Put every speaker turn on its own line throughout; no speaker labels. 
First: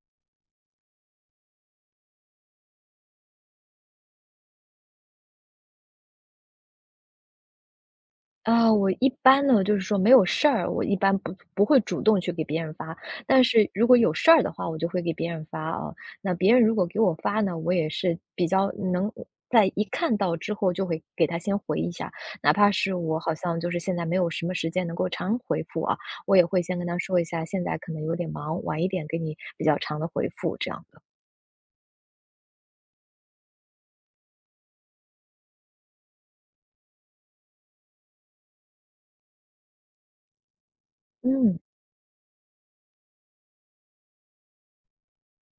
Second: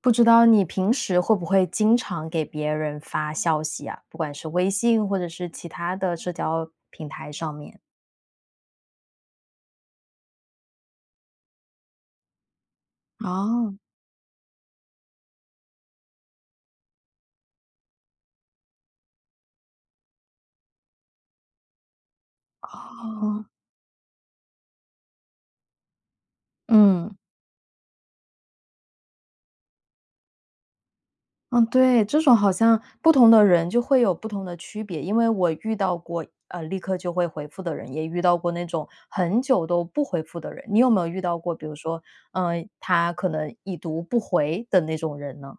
不知道你平时会不会经常给别人发消息啊？不管是微信或者是其他的社交平台上面。
啊，我一般呢，就是说没有事儿，我一般不会主动去给别人发，但是
哦。
如果有事儿的话，我就会给别人发啊。那别人如果给我发呢，我也是比较能在一看到之后就会给他先回一下，哪怕是我好
哦。
像就是现在没有什么时间能够长回复啊，我也会先跟他
嗯。
说一下，现在可能有点忙，晚一点给你比较长的回复这样的。
嗯，对，这种好像不同的人就会有不同的区别。因为我遇到过，立刻就会回复的人，也遇到过那种很久都不回复的人。你有没有遇到过，
嗯。
比如说，嗯，他可能已读不回的那种人呢？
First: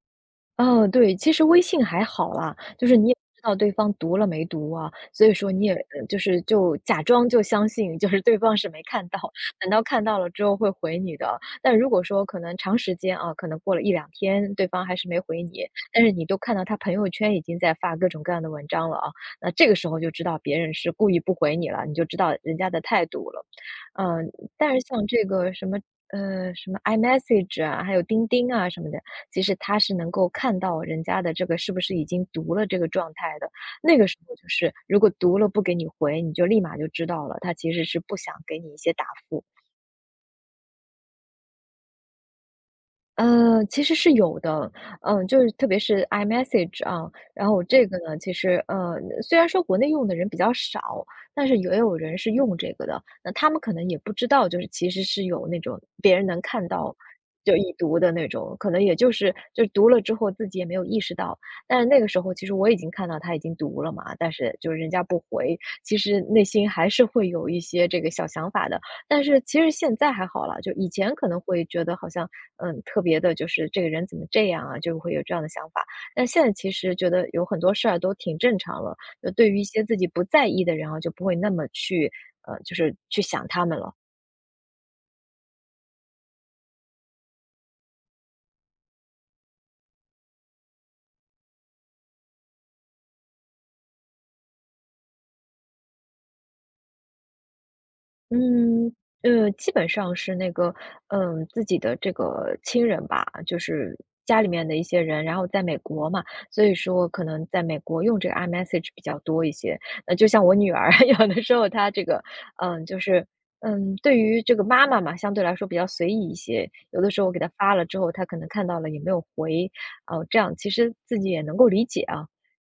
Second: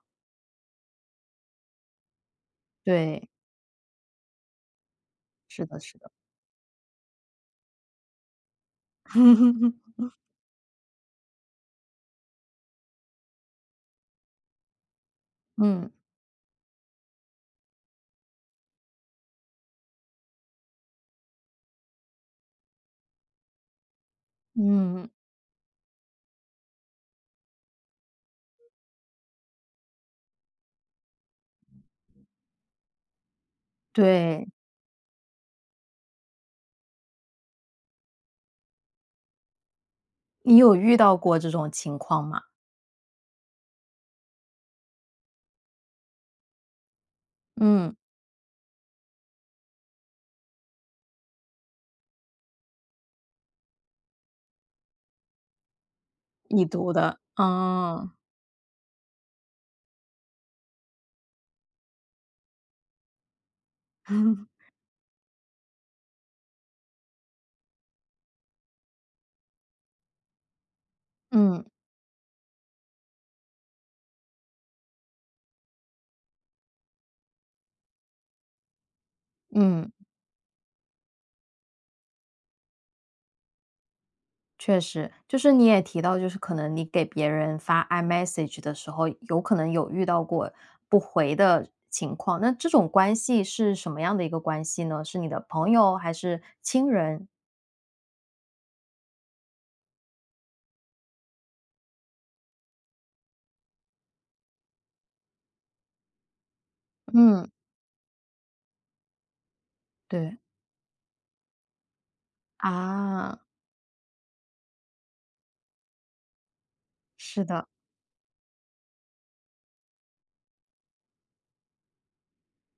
哦，对，其实微信还好啦，就是你也
对，
不知道对方读了没读啊，所以说你
是
也
的是的。
就是就假装就相信，就是对方是没看到，等到 看到了之后会回你的。但如果说可能长时间啊，可能过了一两天，对方还是没回你，
嗯。
但是你都看到他朋友圈已经在发各种各样的文章了啊，那这个时候就知道别人是故意不回你了，你就知道人家的态度了。嗯、但是像
嗯。
这个什么什么 iMessage 啊，还有钉钉啊什么的。其实他是能够看到人家的这个是不是已经读了这个状态的。那个时候就
对。
是，如果读了不给你回，你就立马就知道了，他其实是不想给你一些答复。
你有遇到过这种情况吗？
呃，其实是有的，嗯，就是特别是 iMessage 啊，然后这个
嗯。
呢，其实虽然说国内用的人比较少，但是也有人是用这个的。那他们可能也不知道，就是其实是有那种别人能
已
看
读
到
的，
就已读
嗯。
的那种，可能也就是就读了之后自己也没有意识到。但是那个时候，其实我已经看到他已经读了嘛，但是 就是人家不回，其实内心还是会有一些这个小想法的。但是其实现在还好了，就以前可能
嗯。
会觉得好像，嗯，特别的，就是这个人怎么这样啊，就会有这样的想法。但现在其实觉得有很多事儿都挺正常了，就对于一些
嗯。
自己不在意的人啊，就不会那么去就是去想他们了。
确实。就是你也提到，就是可能你给别人发 iMessage 的时候，有可能有遇到过不回的情况，那这种关系是什么样的一个关系呢？是你的朋友还是亲人？
嗯，呃，基本上是那个，嗯，自己的这个亲人吧，就是家里面的一些人，然后在美国嘛，所以说可能
嗯。
在美国用这个 iMessage 比较多一些。那就
对。
像我女儿，有的时候她这个，嗯，就是，
啊。
嗯，对于这个妈妈嘛，相对来说比较随意一些，有的时候我给
是
她
的。
发了之后，她可能看到了也没有回，哦，这样其实自己也能够理解啊。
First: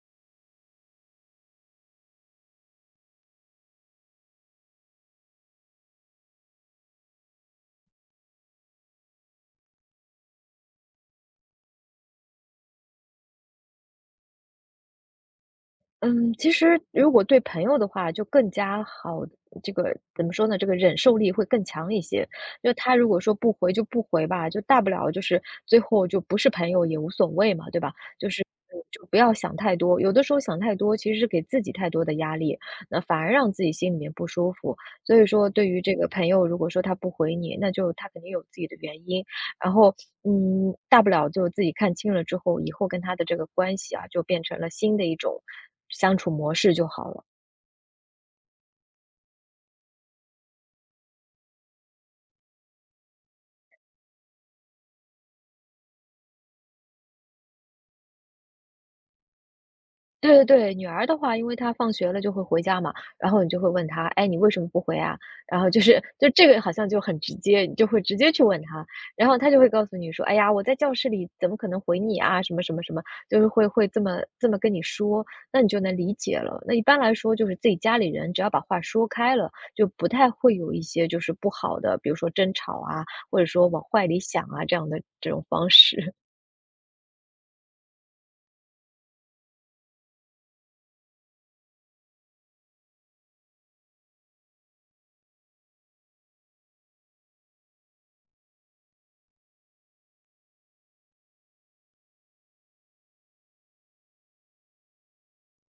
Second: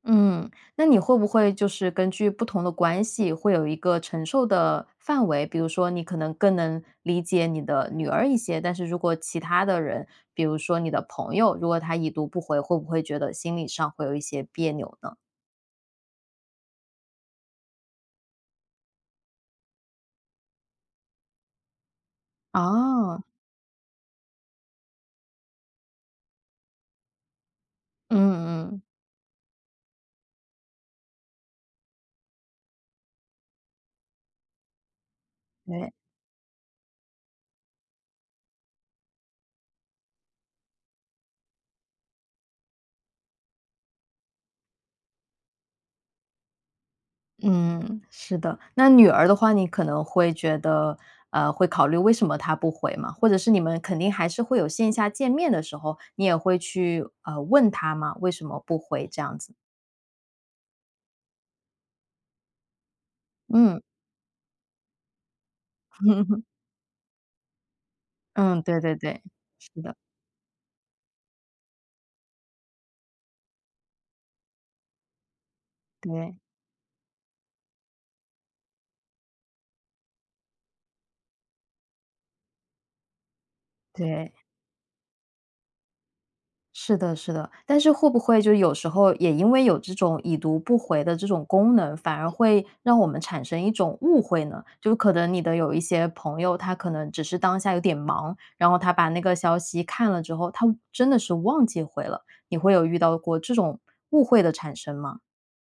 嗯，那你会不会就是根据不同的关系，会有一个承受的范围？比如说，你可能更能理解你的女儿一些，但是如果其他的人，比如说你的朋友，如果他已读不回，会不会觉得心理上会有一些别扭呢？
嗯，其实如果对朋友的话，就更加好，这个怎么说呢？这个忍受力会更强一些。就他如果
哦。
说不回就不回吧，就大不了就是最后就不是朋友也无所谓嘛，对吧？
嗯
就是嗯
嗯。
就不要想太多，有的时候想太多其实是给自己太多的压力，那反而让自己心里面不舒服。所以说，对于
对。
这个朋友，如果说他不回你，那就他肯定有自己的原因。然后，嗯，大不了就自己看清了之后，以后跟他的这个关系啊，就变成了新的一种相处模式就好了。
嗯，是的。那女儿的话，你可能会觉得，会考虑为什么她不回嘛？或者是你们肯定还是会有线下见面的时候，你也会去问她嘛，为什么不回这样子呢？
对对对，女儿的话，因为她放学了就会回家嘛，然后你就会
嗯。
问她："哎，你为什么不回啊？"然后就是就 这个好像就很直接，你就会直接去问
嗯，对
她，
对对。
然后她就会
是
告诉
的。
你说："哎呀，我在教室里怎么可能回你啊？什么什么什么。"就是会这么跟你说，那你就能理
对
解了。那一般来说，就是自己家里人只要把话说开了，就不太会有一些就是不好的，比如说争吵啊，或者说往坏里
对。
想啊这样的这种方式。
是的是的。但是会不会就有时候也因为有这种已读不回的这种功能，反而会让我们产生一种误会呢？就可能你的有一些朋友，他可能只是当下有点忙，然后他把那个消息看了之后，他真的是忘记回了。你会有遇到过这种误会的产生吗？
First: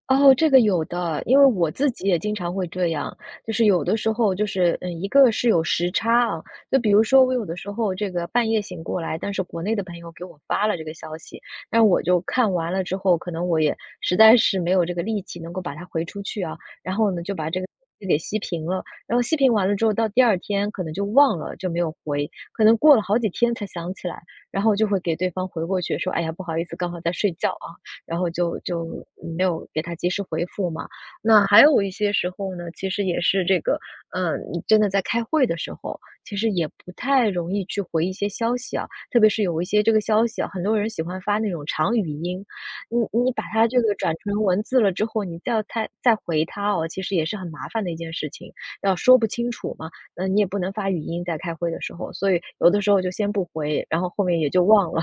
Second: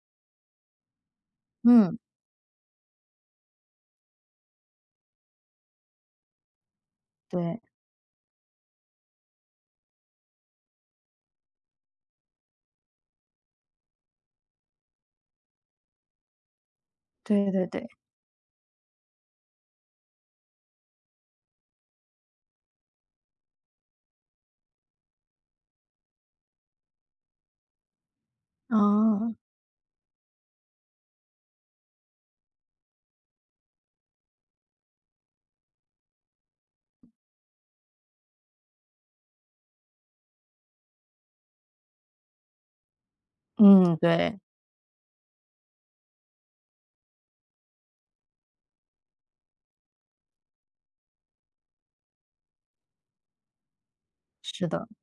哦，这个有的，因为我自
嗯。
己也经常会这样，就是有的时候就是，嗯，一个是有时差啊，就比如说我有的
对。
时候这个半夜醒过来，但是国内的朋友给我发了这个消息，但我就看完了之后，可能我也实在是没有这个力气能够把它回出去啊，然后呢就把
对
这个
对对。
给熄屏了，然后熄屏完了之后，到第二天可能就忘了，就没有回，可能过了好几天才想起来，然后就会给对方回过去说，哎呀，不好意思，刚好在睡觉啊。然后就
哦。
没有给他及时回复嘛。那还有一些时候呢，其实也是这个，嗯，你真的在开会的时候，其实也不太容易去回一些消息啊，特别是有一些这个消息啊，很多人喜欢发那种长语音，你把它这个
嗯，
转
对啊，嗯对。
成文字了之后，你再他再回他哦，其实也是很麻烦的一件事情，要说不清楚嘛，那你也不能发语音在开会的时候，所以有的时候就先不回，然后后面也就
是的。
忘了。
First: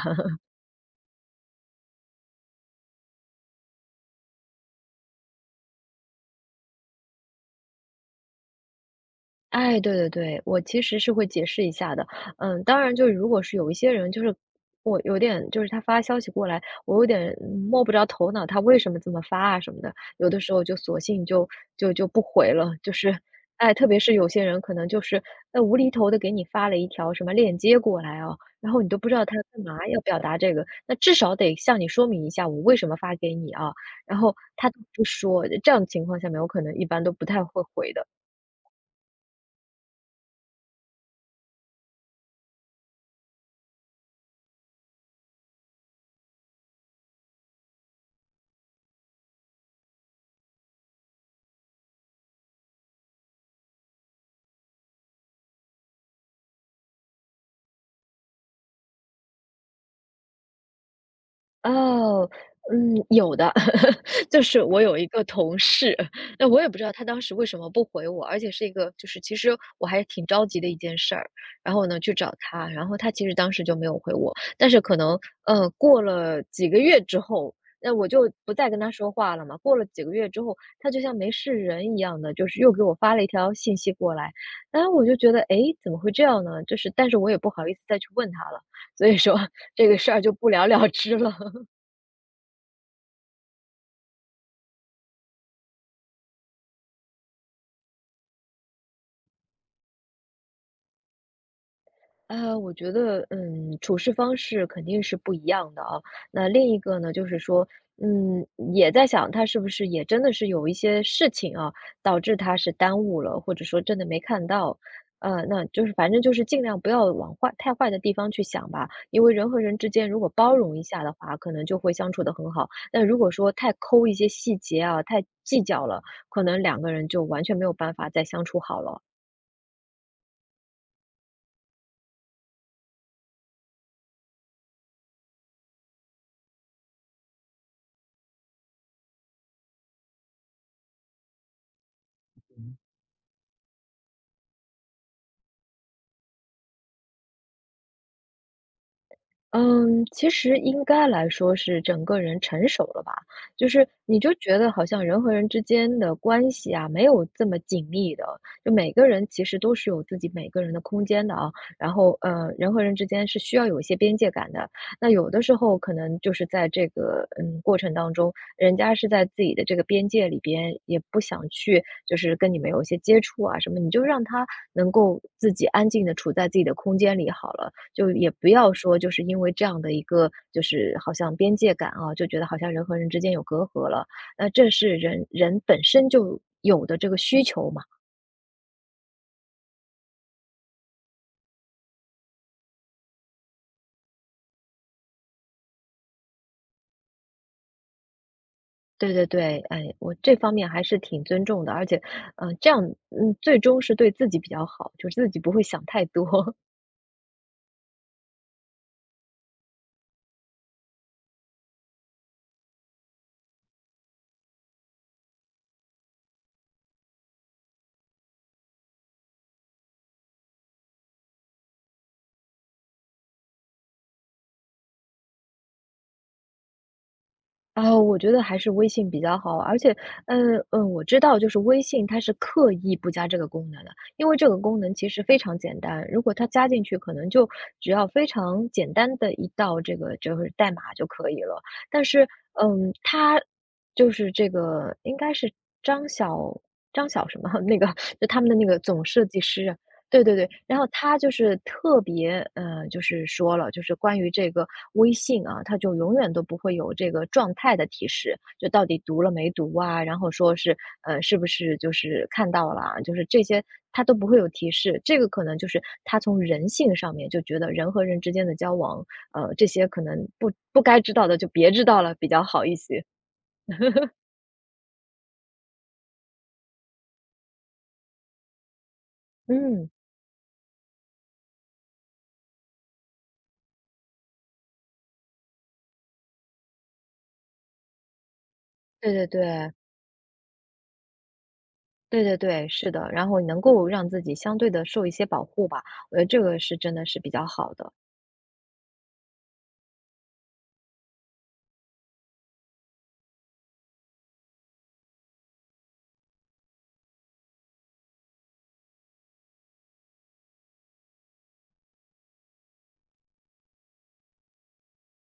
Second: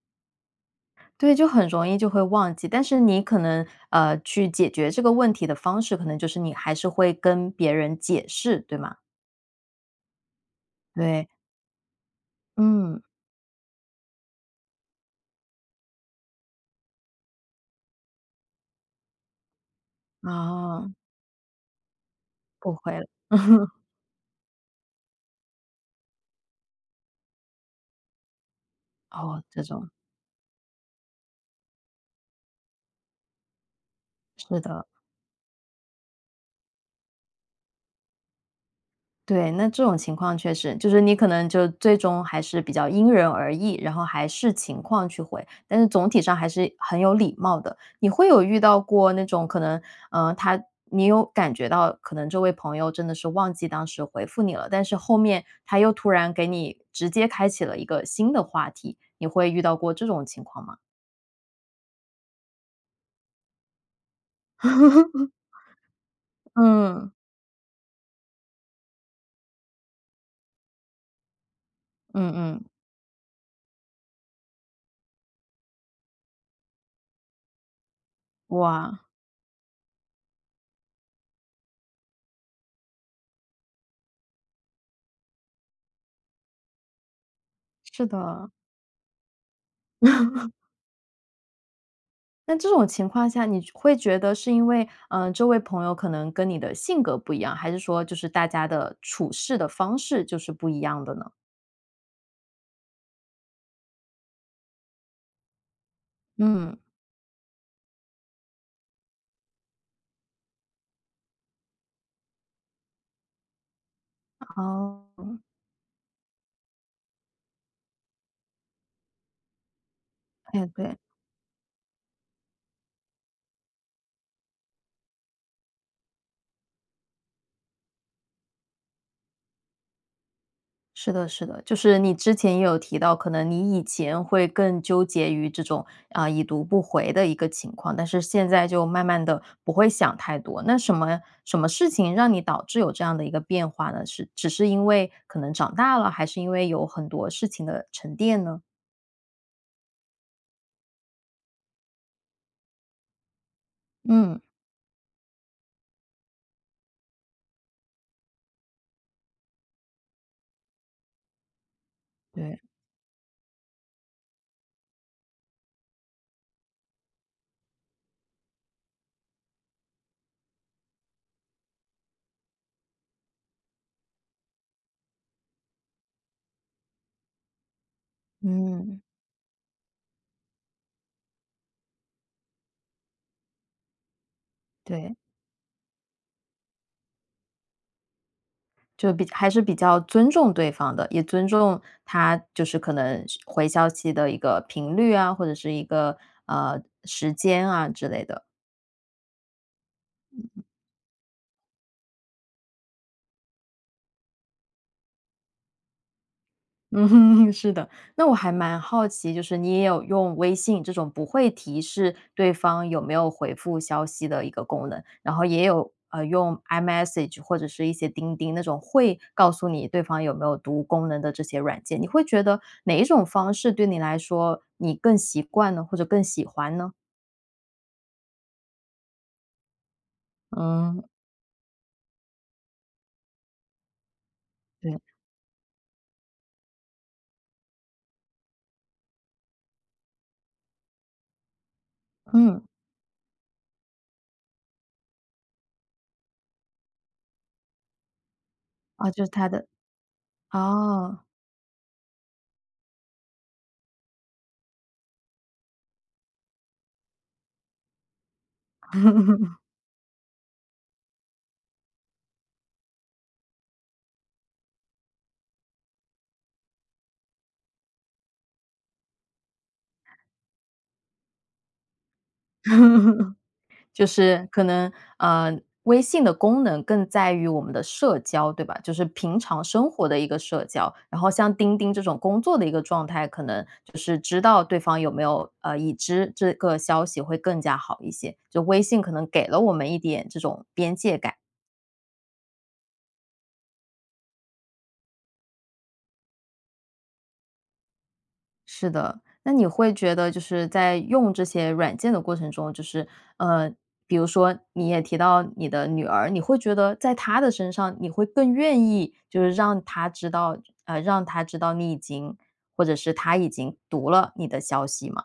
对，就很容易就会忘记，但是你可能，去解决这个问题的方式，可能就是你还是会跟别人解释，对吗？
哎，对对对，我其实是会
对。
解释一下的。嗯，当然，
嗯。
就如果是有一些人，就是我有点，就是他发消息过来，我有点摸不着头脑，他为什么这么发啊什么的，有的时候就
啊。
索性就不回了。
不
就
会了。
是，哎，特别是有些人可能就是，呃，无厘头的给你发了一条什么链接过来啊，然后你都不知道他
哦，
干
这
嘛
种。
要表达这个，那至少得向你说明一下我为什么发给你啊。然后
是
他都
的。
不说，这样的情况下面，我可能一般都不太会回的。
对，那这种情况确实，就是你可能就最终还是比较因人而异，然后还视情况去回，但是总体上还是很有礼貌的。你会有遇到过那种可能，嗯，他你有感觉到可能这位朋友真的是忘记当时回复你了，但是后面他又突然给你直接开启了一个新的话题，你会遇到过这种情况吗？
哦，嗯，有的。就是我有一个 同事，那我也不知道他
嗯。
当时为什么不回我，而且是一个就是其实我还挺着急的一件事儿，然后呢，去
嗯
找
嗯。
他，然后他其实当时就没有回我，但是可能，呃，过了几个月之后，那我就不再跟他
哇。
说话了嘛，过了几个月之后，他就像没事人一样的，就是又给我发了一条信息过来，然后我就觉得，诶，怎么会这样呢？就是但是我也不好意思再去
是
问他
的。
了，所以说 这个事儿就不了了之了。
那这种情况下，你会觉得是因为，嗯，这位朋友可能跟你的性格不一样，还是说就是大家的处事的方式就是不一样的呢？
呃，我觉得，嗯，处事方式肯定是不一样的啊。那另
嗯。
一个呢，就是说，嗯，也在想他是不是也真的是有一些事情啊，导致他是耽误了，或者说真的没看到。
哦。
那就是反正就是尽量不要往坏太坏的地方去想吧，因为人和人之间如果包
对
容一
对。
下的话，可能就会相处得很好。但如果说太抠一些细节啊，太计较了，可能两个人就完全没有办法再相处好了。
是的，是的，就是你之前也有提到，可能你以前会更纠结于这种啊、已读不回的一个情况，但是现在就慢慢的不会想太多。那什么什么事情让你导致有这样的一个变化呢？是只是因为可能长大了，还是因为有很多事情的沉淀呢？
嗯，其实应该来说是整个人成熟了吧，就是你就
嗯。
觉得好像人和人之间的关系啊，没有这么紧密的，就每个人其实都是有自己每个人的空间的啊。然后，
对。
人和人之间是需要有一些边界感的。那有的时候可能就是在这个过程当中，人家是在自己的这个边界里边，也不想去就是跟你们有一些接触啊什么，你就让他能够自己安静的处在自己的空间里好了。就也不要说
嗯。
就是因为这样的一个就是好像边界感啊，就觉得好像人和人之间有隔阂了，那这是
对，
人人本身就有的这个需求嘛。
就比还是比较尊重对方的，也尊重他就是可能是回消息的一个频率啊，或者是一个，时间啊之类的。
对对对，哎，我这方面还是挺尊重的，而且，嗯，这样，嗯，最终是对自己比较好，就是自己不会想太多。
嗯。是的。那我还蛮好奇，就是你也有用微信这种不会提示对方有没有回复消息的一个功能，然后也有用 iMessage 或者是一些钉钉那种会告诉你对方有没有读功能的这些软件，你会觉得哪一种方式对你来说你更习惯呢，或者更喜欢呢？
哦，我觉得还是微信比较好啊，而且，嗯嗯，我
嗯。
知道，就是微信它是刻意不加这个功能的，因为这个功能
对。
其实非常简单，如果它加进去，可能就只要非常简单的一道这个就是代码就可以了。但是，
嗯。
嗯，它就是这个应该是张小张小什么 那个，就他们的那个总
啊，
设
就是
计
它
师
的。
啊。对对对，然后他
哦。
就是特别，就是说了，就是关于这个微信啊，它就永远都不会有这个状态的提示，就到底读了没 读啊，然后说是，是不是就是看到了啊就是这些他都不会有提示。这个可能就是他从人性上面就觉得人和人之间的交往，这些可能不该知道的就别知道了比较好一些。
就是可能呃，微信的功能更在于我们的社交，对吧？就是平常
嗯，
生活的一个社交，然后像钉钉这种工作的一个状态，可能就是知道对方有没有已知这个消息会更加好一些。就微信
对
可
对
能给了
对。
我们一点这种边界感。
对对对，是的，然后能够让自己相对的受一些保护吧，我觉得这个是真的是比较好的。
是的，那你会觉得就是在用这些软件的过程中，就是呃，比如说你也提到你的女儿，你会觉得在她的身上，你会更愿意就是让她知道，让她知道你已经或者是她已经读了你的消息吗？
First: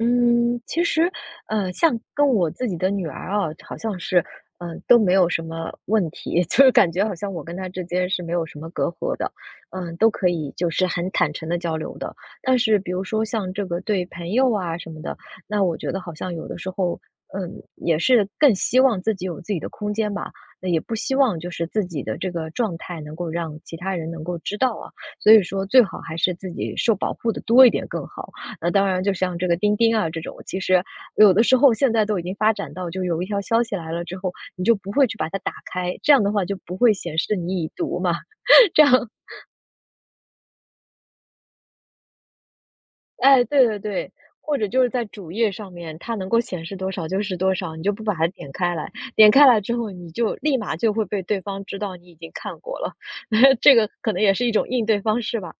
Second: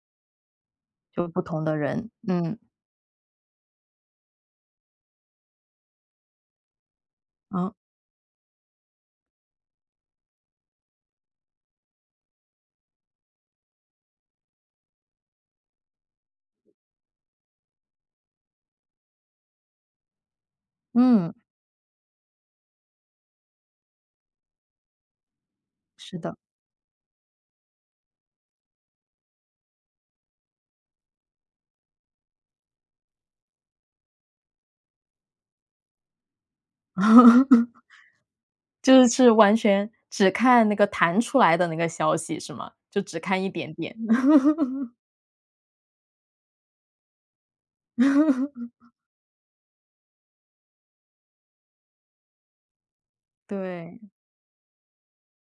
嗯，其实，
就不同的
像
人，
跟我
嗯。
自己的女儿啊，好像是，嗯、都没有什么问题，就是感觉好像我跟她
啊。
之间是没有什么隔阂的，嗯、都可以就是很坦诚的交流的。但是，比如说像这个对朋友啊什么的，那我觉得好像有的时候，嗯，也是更希望自己有自己的空间吧，那也不希
嗯。
望就是自己的这个状态能够让其他人能够知道啊，所以说最好还
是
是
的，
自己受保护的多一点更好。那当然就像这个钉钉啊这种，其实有的时候现在都已经发展到，就有一条消息来了之后，你就不会去把它打开，这样的话就不会显示你 已读嘛，这
就
样
是是完全只看那个弹出来的那个消息是吗？就只
哎，
看一
对
点
对
点。
对，或者就是在主页上面，它能够显示多少就是多少，你就不把它点 开来，点开来之后，你就立马就会被对方知道你已经看过了，这个
对。
可能也是一种应对方式吧。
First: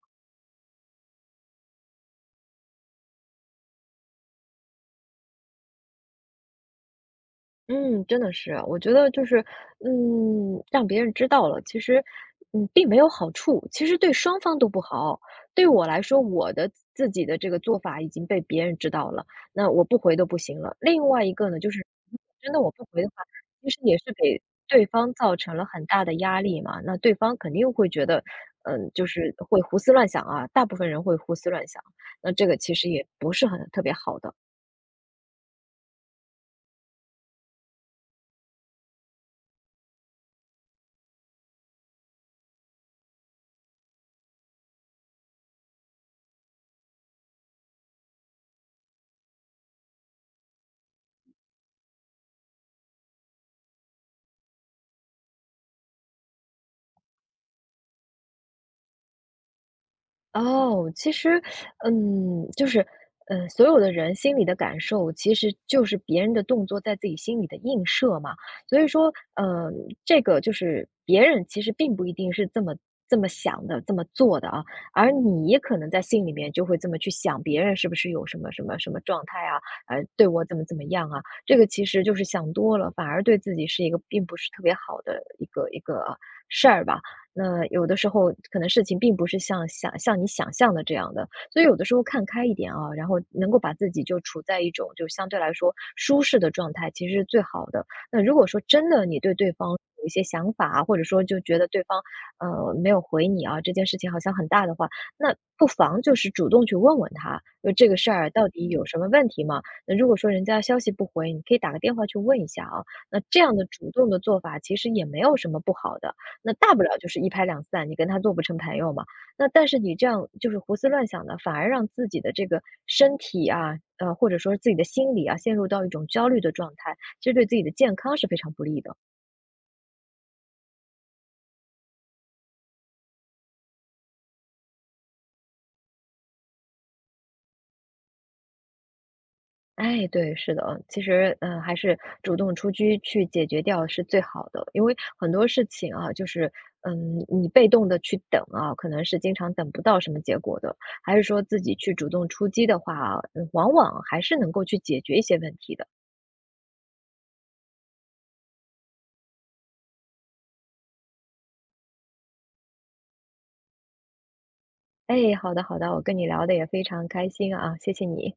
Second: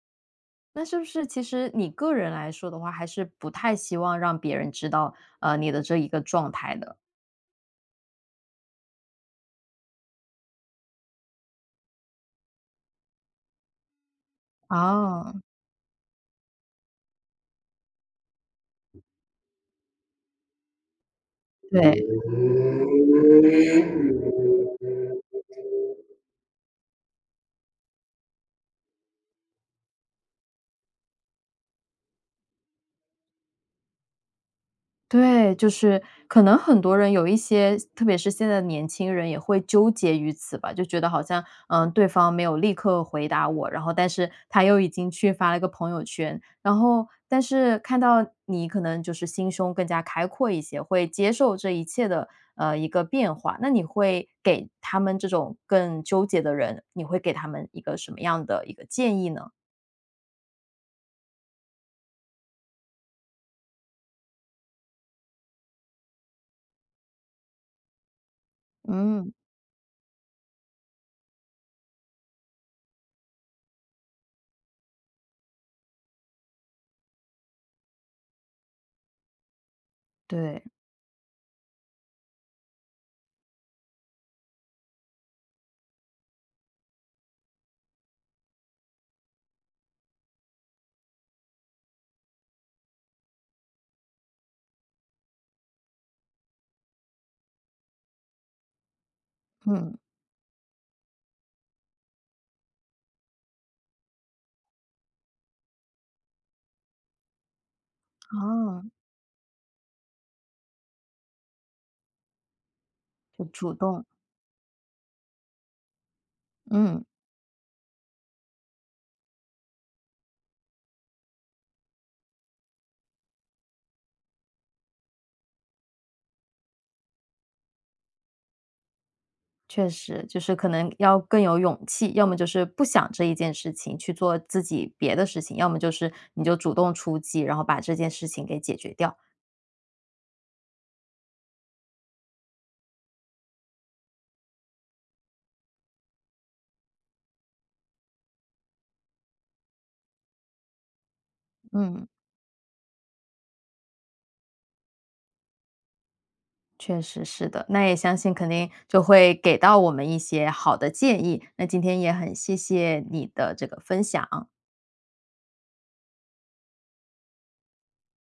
那是不是其实你个人来说的话，还是不太希望让别人知道，你的这一个状态的？
嗯，真的是啊我觉得就是，嗯，让别人知道了，其实，嗯，并没有好处，其实对双方都不好。
哦。
对我来说，我的自己的这个做法已经被别人知道了，那我不回都不行了。另外一个呢，就是
对。
真的我不回的话，其实也是给对方造成了很大的压力嘛。那对方肯定会觉得，嗯，就是会胡思乱想啊，大部分人会胡思乱想，那这个其实也不是很特别好的。
对，就是可能很多人有一些，特别是现在的年轻人也会纠结于此吧，就觉得好像，嗯，对方没有立刻回答我，然后但是他又已经去发了个朋友圈，然后但是看到你可能就是心胸更加开阔一些，会接受这一切的一个变化，那你会给他们这种更纠结的人，你会给他们一个什么样的一个建议呢？
哦，其实，嗯，就是，嗯，所有的人心里的感受，其实就是别人的动作在自己心里的映射嘛。所以说，
嗯。
嗯，这个就是别人其实并不一定是这么想的、这么做的啊，而你也可能在心里面就会这么去想，别人是不是有什么什么什么状态啊，呃，对我怎么
对。
怎么样啊？这个其实就是想多了，反而对自己是一个并不是特别好的一个事儿吧。那有的时候可能事情并不是像你想象的这样的，所以有的时候看开一点啊，然后能够把自己就处在一种就相对来说舒适的状态，其实是最好的。那如果说真的你对对方
嗯。
有一些想法啊或者说就觉得对方没有回你啊，这件事情好像很大的话，那不妨就是主动去问问他，就这个事儿到底
啊。
有什么问题吗？那如果说人家消息不回，你可以打个电话去问一下啊。那这
就
样的
主
主
动。
动的做法其实也没有什么不好的。那大不了
嗯。
就是一拍两散，你跟他做不成朋友嘛。那但是你这样就是胡思乱想的，反而让自己的这个身体啊，或者说自己的心理啊，陷入到一种焦虑的状态，其实对自己的健康是非常不利的。
确实，就是可能要更有勇气，要么就是不想这一件事情，去做自己别的事情，要么就是你就主动出击，然后把这件事情给解决掉。
哎，对，是的，其实，嗯、还是主动出击去解决掉是最好的，因为很多事情啊，就是，嗯，你被动的去等啊，可能是经常等不到什么结果的，还是说自己去
嗯。
主动出击的话啊，嗯往往还是能够去解决一些问题的。
确实是的，那也相信肯定就会给到我们一些好的建议。那今天也很谢谢你的这个分享。
哎，好的好的，我跟你聊的也非常开心啊，谢谢你。